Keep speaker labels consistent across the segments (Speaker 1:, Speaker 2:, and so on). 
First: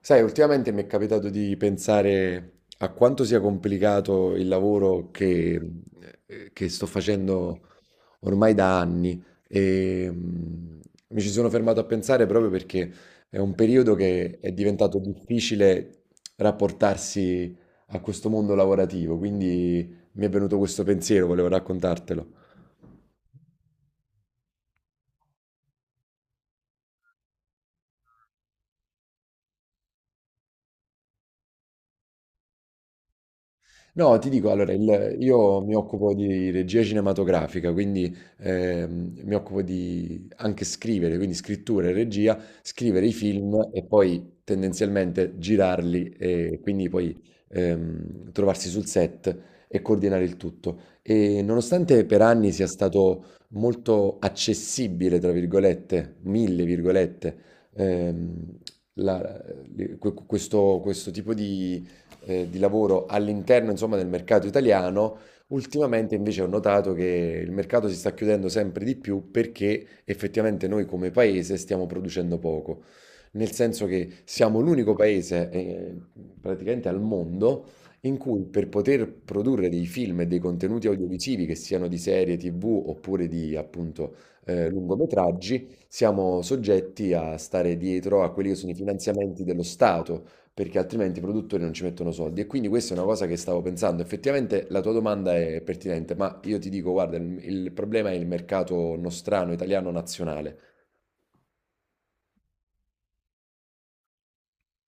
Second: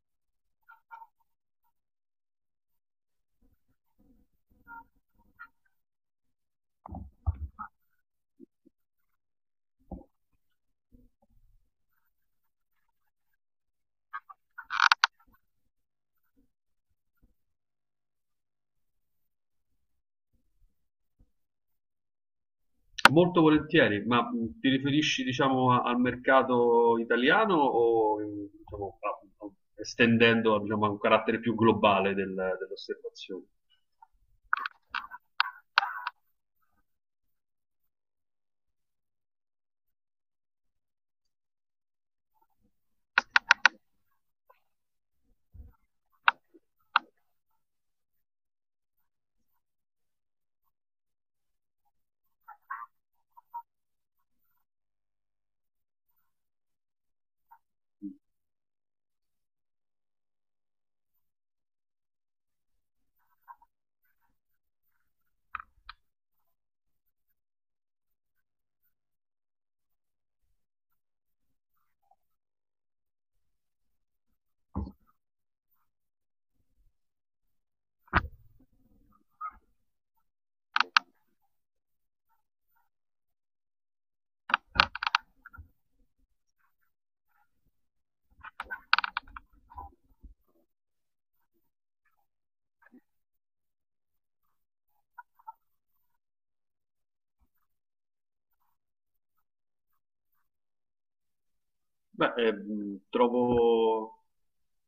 Speaker 1: Sai, ultimamente mi è capitato di pensare a quanto sia complicato il lavoro che sto facendo ormai da anni e mi ci sono fermato a pensare proprio perché è un periodo che è diventato difficile rapportarsi a questo mondo lavorativo, quindi mi è venuto questo pensiero, volevo raccontartelo.
Speaker 2: Molto volentieri, ma ti riferisci, diciamo, al mercato italiano o, diciamo, estendendo, diciamo, a un carattere più globale dell'osservazione?
Speaker 1: No, ti dico, allora, io mi occupo di regia cinematografica, quindi mi occupo di anche scrivere, quindi scrittura e regia, scrivere i film e poi tendenzialmente girarli e quindi poi trovarsi sul set e coordinare il tutto. E nonostante per anni sia stato molto accessibile, tra virgolette, mille virgolette, ehm, la- questo tipo di lavoro all'interno, insomma, del mercato italiano, ultimamente invece ho notato che il mercato si sta chiudendo sempre di più perché effettivamente noi come paese stiamo producendo poco. Nel senso che siamo l'unico paese, praticamente al mondo, in cui per poter produrre dei film e dei contenuti audiovisivi, che siano di serie TV oppure di appunto lungometraggi, siamo soggetti a stare dietro a quelli che sono i finanziamenti dello Stato, perché altrimenti i produttori non ci mettono soldi. E quindi questa è una cosa che stavo pensando. Effettivamente la tua domanda è pertinente, ma io ti dico, guarda, il problema è il mercato nostrano, italiano, nazionale.
Speaker 2: Beh, trovo,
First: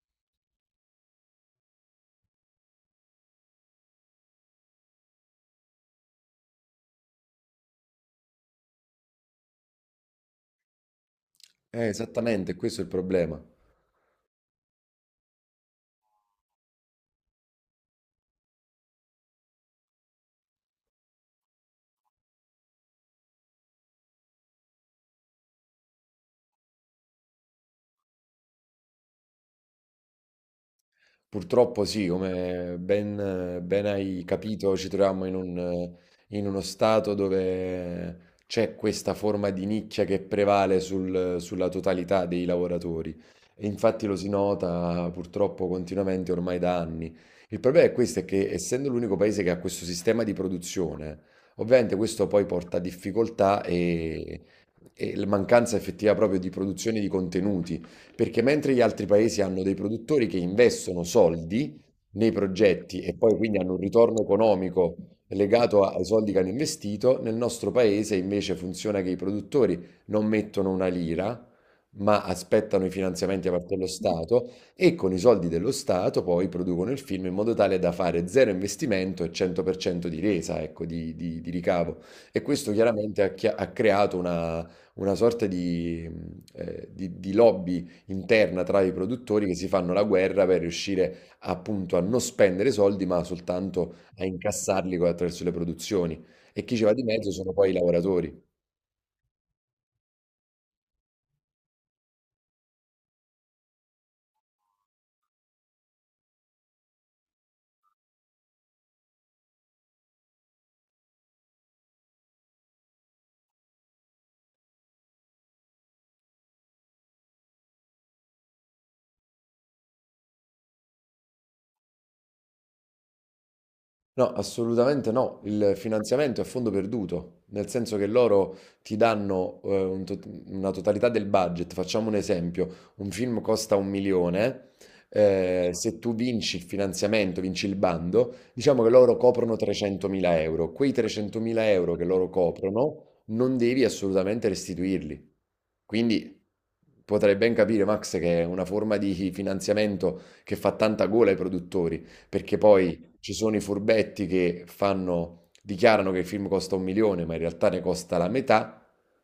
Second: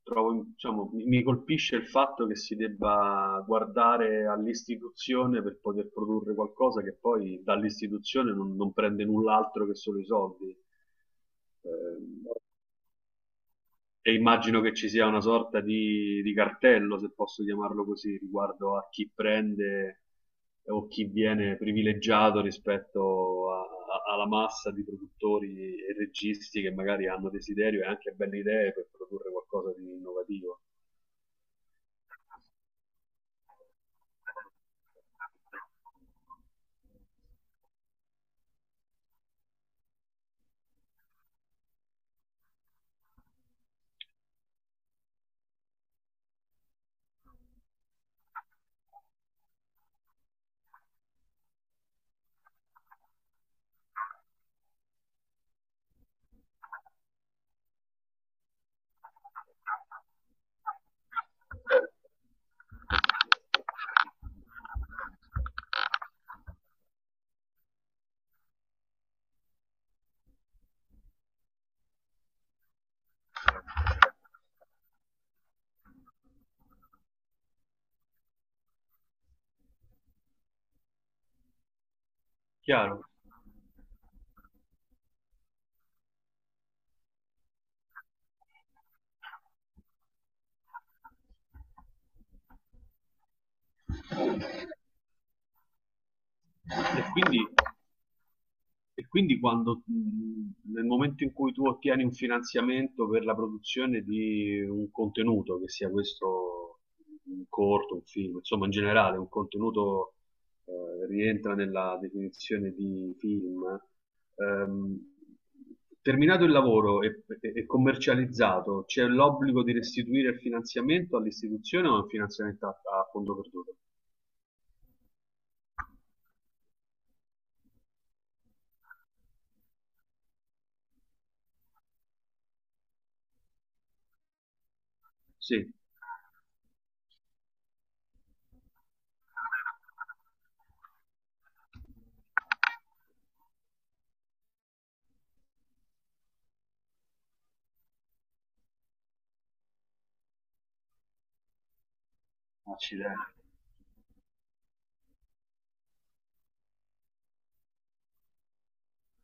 Speaker 2: trovo, diciamo, mi colpisce il fatto che si debba guardare all'istituzione per poter produrre qualcosa che poi dall'istituzione non prende null'altro che solo i soldi.
Speaker 1: È
Speaker 2: Ehm,
Speaker 1: esattamente questo è il problema.
Speaker 2: e immagino che ci sia una sorta di cartello, se posso chiamarlo così, riguardo a chi prende o chi viene privilegiato rispetto alla massa di produttori e registi che magari hanno desiderio e anche belle idee per produrre qualcosa di innovativo.
Speaker 1: Purtroppo sì, come ben hai capito, ci troviamo in uno stato dove c'è questa forma di nicchia che prevale sulla totalità dei lavoratori. E infatti lo si nota purtroppo continuamente ormai da anni. Il problema è questo, è che essendo l'unico paese che ha questo sistema di produzione, ovviamente questo poi porta a difficoltà, e la mancanza effettiva proprio di produzione di contenuti perché mentre gli altri paesi hanno dei produttori che investono soldi nei progetti e poi quindi hanno un ritorno economico legato ai soldi che hanno investito, nel nostro paese invece funziona che i produttori non mettono una lira, ma aspettano i finanziamenti da parte dello Stato e con i soldi dello Stato poi producono il film in modo tale da fare zero investimento e 100% di resa, ecco, di ricavo. E questo
Speaker 2: Chiaro?
Speaker 1: chiaramente ha creato una sorta di, di lobby interna tra i produttori che si fanno la guerra per riuscire appunto a non spendere soldi, ma soltanto a incassarli attraverso le produzioni. E chi ci va di
Speaker 2: E
Speaker 1: mezzo
Speaker 2: quindi
Speaker 1: sono poi i lavoratori.
Speaker 2: E quindi quando, nel momento in cui tu ottieni un finanziamento per la produzione di un contenuto, che sia questo un corto, un film, insomma in generale un contenuto rientra nella definizione di film, ehm, terminato il lavoro e, e commercializzato, c'è l'obbligo di restituire il finanziamento all'istituzione o è un finanziamento a, a fondo perduto?
Speaker 1: No, assolutamente no. Il finanziamento è a fondo perduto, nel senso che loro ti danno una totalità del budget. Facciamo un esempio: un film costa un milione.
Speaker 2: Sì,
Speaker 1: Se tu vinci il finanziamento, vinci il bando, diciamo che loro coprono 300.000 euro. Quei 300.000 euro che loro coprono non devi assolutamente restituirli. Quindi potrai ben capire, Max, che è una forma di finanziamento che fa tanta gola ai produttori, perché poi
Speaker 2: accidenti,
Speaker 1: ci sono i furbetti che dichiarano che il film costa un milione, ma in realtà ne costa la metà,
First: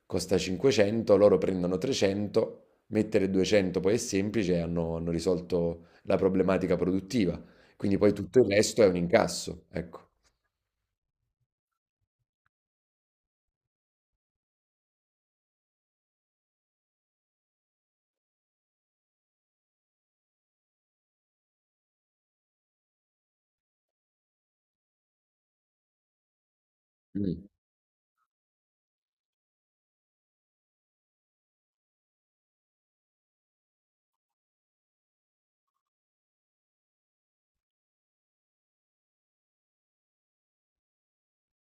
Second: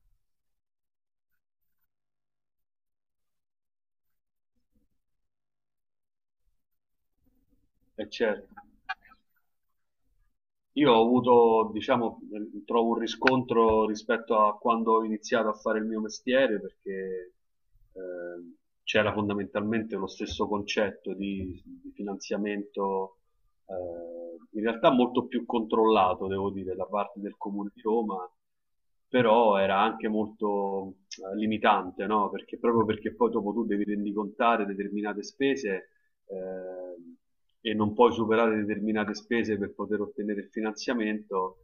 Speaker 1: costa 500, loro prendono 300, mettere 200 poi è semplice e hanno risolto la problematica produttiva. Quindi
Speaker 2: è
Speaker 1: poi tutto il
Speaker 2: certo.
Speaker 1: resto è un incasso, ecco.
Speaker 2: Io ho avuto, diciamo, trovo un riscontro rispetto a quando ho iniziato a fare il mio mestiere, perché eh, c'era fondamentalmente lo stesso concetto di finanziamento, in realtà molto più controllato, devo dire, da parte del
Speaker 1: Mm.
Speaker 2: Comune di Roma, però era anche molto limitante, no? Perché proprio perché poi dopo tu devi rendicontare determinate spese, eh, e non puoi superare determinate spese per poter ottenere il finanziamento.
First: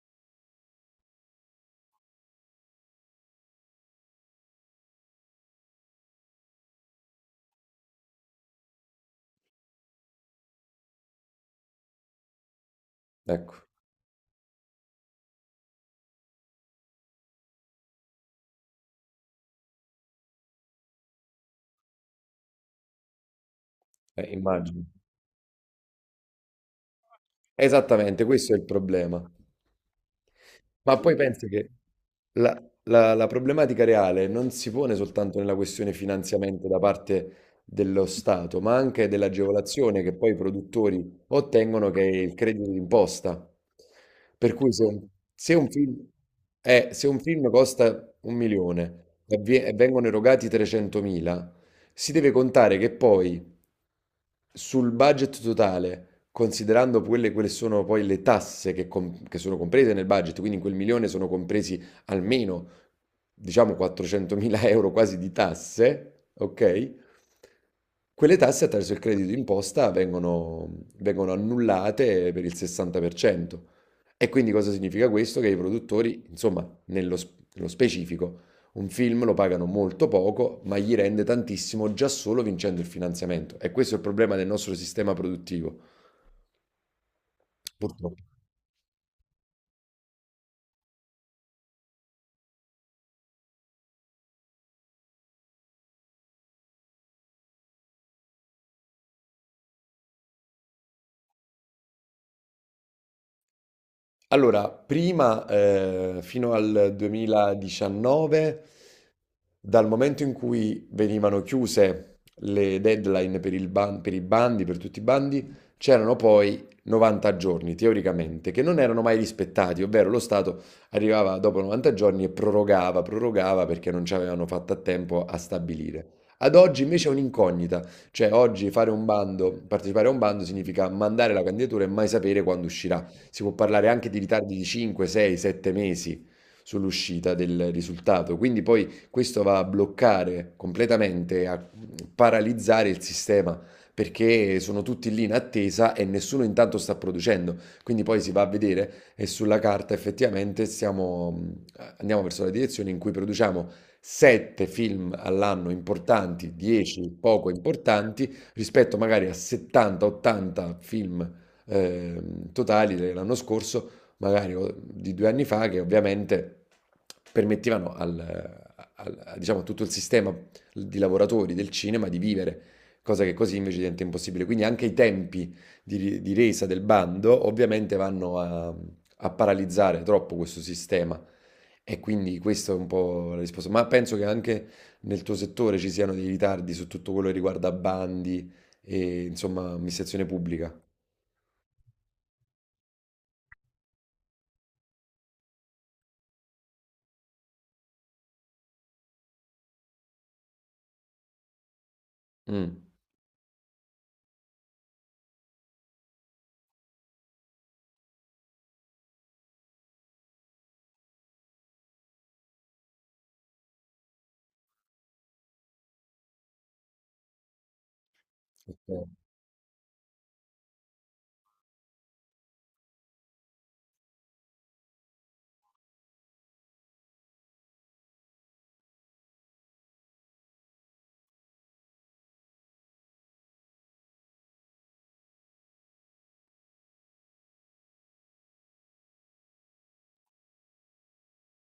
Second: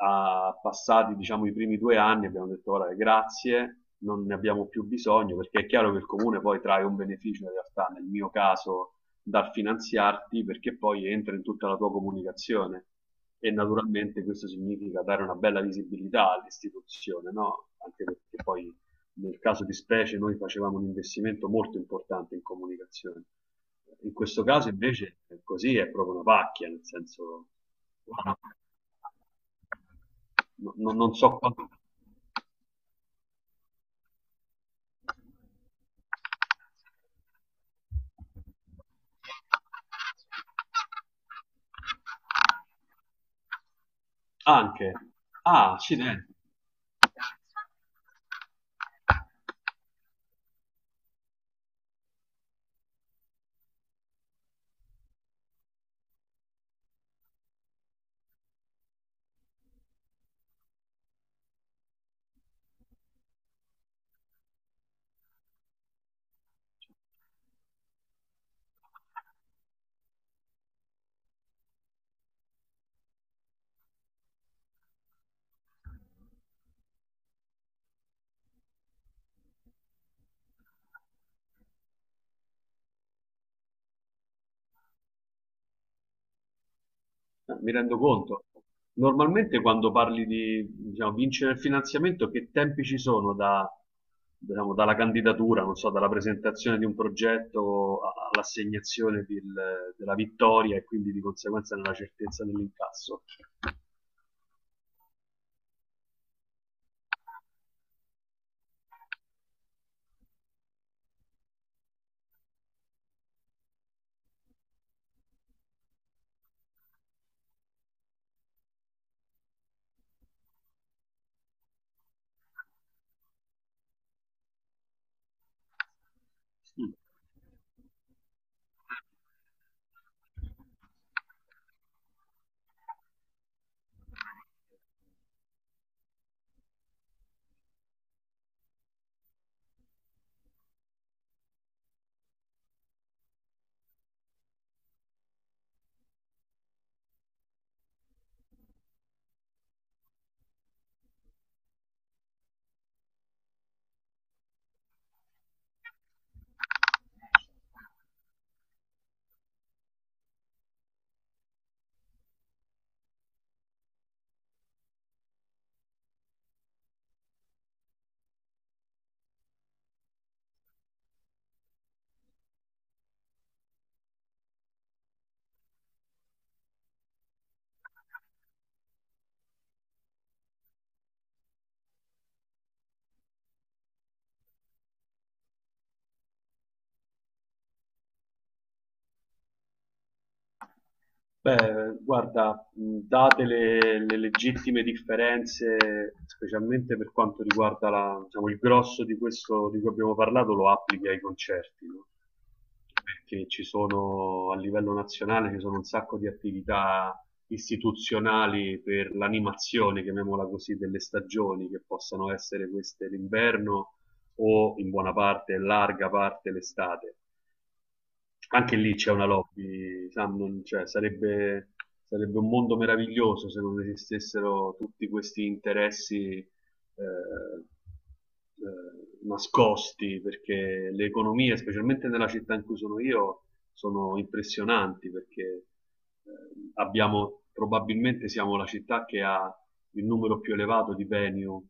Speaker 2: A passati diciamo i primi due anni abbiamo detto guarda grazie, non ne abbiamo più bisogno perché è chiaro che il comune poi trae un beneficio in realtà, nel mio caso dal finanziarti, perché poi entra in tutta la tua comunicazione e
Speaker 1: Ecco,
Speaker 2: naturalmente questo significa dare una bella visibilità all'istituzione, no? Anche perché poi nel caso di specie noi facevamo un investimento molto importante in comunicazione. In questo caso
Speaker 1: immagino.
Speaker 2: invece così è proprio una pacchia, nel senso,
Speaker 1: Esattamente, questo è il problema.
Speaker 2: no, no,
Speaker 1: Ma
Speaker 2: non
Speaker 1: poi
Speaker 2: so
Speaker 1: penso che
Speaker 2: quanto,
Speaker 1: la problematica reale non si pone soltanto nella questione finanziamento da parte dello Stato, ma anche dell'agevolazione che poi i produttori ottengono, che è il credito d'imposta. Per cui se
Speaker 2: anche,
Speaker 1: un, se un
Speaker 2: ah,
Speaker 1: film,
Speaker 2: accidenti.
Speaker 1: se un film costa un milione e vengono erogati 300.000, si deve contare che poi sul budget totale, considerando quelle, quelle sono poi le tasse che sono comprese nel budget, quindi in quel milione sono compresi almeno, diciamo, 400.000 euro quasi di tasse, ok? Quelle tasse attraverso il credito d'imposta vengono annullate per il 60%. E quindi cosa significa questo? Che i produttori, insomma, nello specifico, un film lo pagano molto poco, ma gli rende tantissimo già solo vincendo il finanziamento. E questo è il problema del nostro sistema produttivo,
Speaker 2: Mi rendo
Speaker 1: purtroppo.
Speaker 2: conto. Normalmente quando parli di, diciamo, vincere il finanziamento, che tempi ci sono da, diciamo, dalla candidatura, non so, dalla presentazione di un progetto all'assegnazione della vittoria e quindi di conseguenza nella certezza dell'incasso?
Speaker 1: Allora, prima, fino al 2019, dal momento in cui venivano chiuse le deadline per i bandi, per tutti i bandi, c'erano poi 90 giorni teoricamente che non erano mai rispettati, ovvero lo Stato arrivava dopo 90 giorni e prorogava, prorogava perché non ci avevano fatto a tempo a stabilire. Ad oggi
Speaker 2: Mm.
Speaker 1: invece è un'incognita, cioè oggi fare un bando, partecipare a un bando significa mandare la candidatura e mai sapere quando uscirà. Si può parlare anche di ritardi di 5, 6, 7 mesi sull'uscita del risultato, quindi poi questo va a bloccare completamente, a paralizzare il sistema perché sono tutti lì in attesa e nessuno intanto sta producendo. Quindi poi si va a vedere e sulla carta andiamo verso la direzione in cui produciamo 7 film all'anno importanti, 10 poco importanti, rispetto magari a 70-80 film totali dell'anno scorso, magari o di 2 anni fa, che ovviamente permettevano diciamo, a tutto il sistema di lavoratori del cinema di vivere, cosa che così invece diventa impossibile. Quindi anche i tempi di resa del bando ovviamente vanno a, a paralizzare troppo questo sistema. E quindi questa è un po' la risposta. Ma penso che anche nel tuo settore ci siano dei ritardi su tutto quello che riguarda bandi e insomma amministrazione pubblica.
Speaker 2: Beh, guarda, date le legittime differenze, specialmente per quanto riguarda diciamo, il grosso di questo di cui abbiamo parlato, lo applichi ai concerti, no?
Speaker 1: Mm.
Speaker 2: Perché ci sono a livello nazionale, ci sono un sacco di attività istituzionali per l'animazione, chiamiamola così, delle stagioni, che possano essere queste l'inverno o in buona parte, larga parte l'estate. Anche lì c'è una lobby, Sam, cioè, sarebbe, sarebbe un mondo meraviglioso se non esistessero tutti questi interessi nascosti, perché le economie, specialmente nella città in cui sono io, sono impressionanti perché eh, abbiamo probabilmente, siamo la città che ha il numero più elevato di venue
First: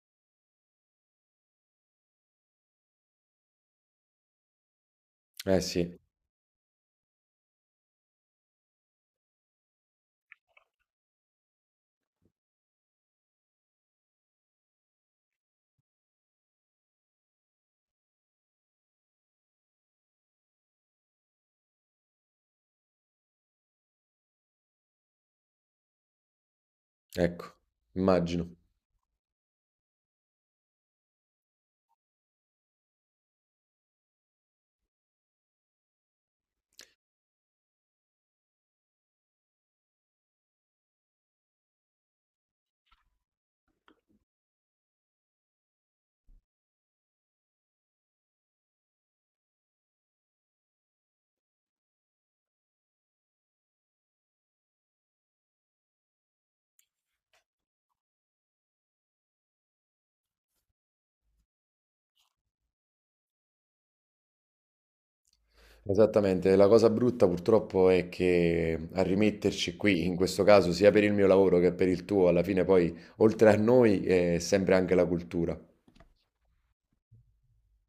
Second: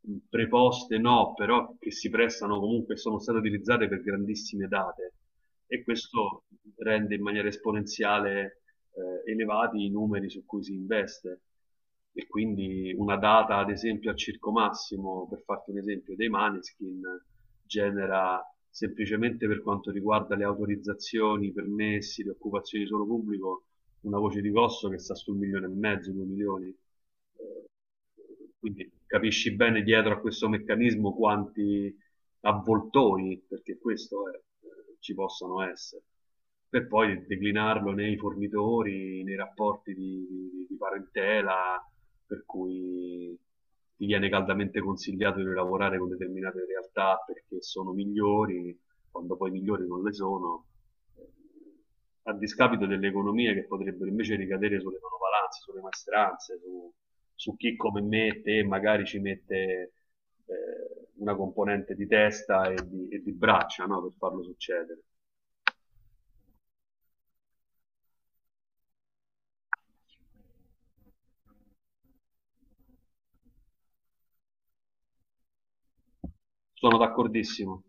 Speaker 2: preposte, no, però che si prestano comunque e sono state utilizzate per grandissime date,
Speaker 1: Eh
Speaker 2: e
Speaker 1: sì.
Speaker 2: questo rende in maniera esponenziale elevati i numeri su cui si investe. E quindi una data ad esempio al Circo Massimo, per farti un esempio, dei Maneskin genera, semplicemente per quanto riguarda le autorizzazioni, i permessi, le occupazioni di suolo pubblico, una voce di costo che sta su un milione e mezzo, due milioni.
Speaker 1: Ecco, immagino.
Speaker 2: Quindi capisci bene dietro a questo meccanismo quanti avvoltoi, perché questo è, ci possano essere, per poi declinarlo nei fornitori, nei rapporti di, di parentela, per cui ti viene caldamente consigliato di lavorare con determinate realtà perché sono migliori, quando poi migliori non le sono, eh, a discapito delle economie che potrebbero invece ricadere sulle manovalanze, sulle maestranze, su, su chi come me, te magari ci mette una componente di testa e di braccia, no, per farlo succedere.
Speaker 1: Esattamente. La cosa brutta purtroppo è che a rimetterci qui, in questo caso, sia per il mio lavoro che per il tuo, alla fine poi, oltre a noi, è sempre anche la cultura.
Speaker 2: Sono d'accordissimo.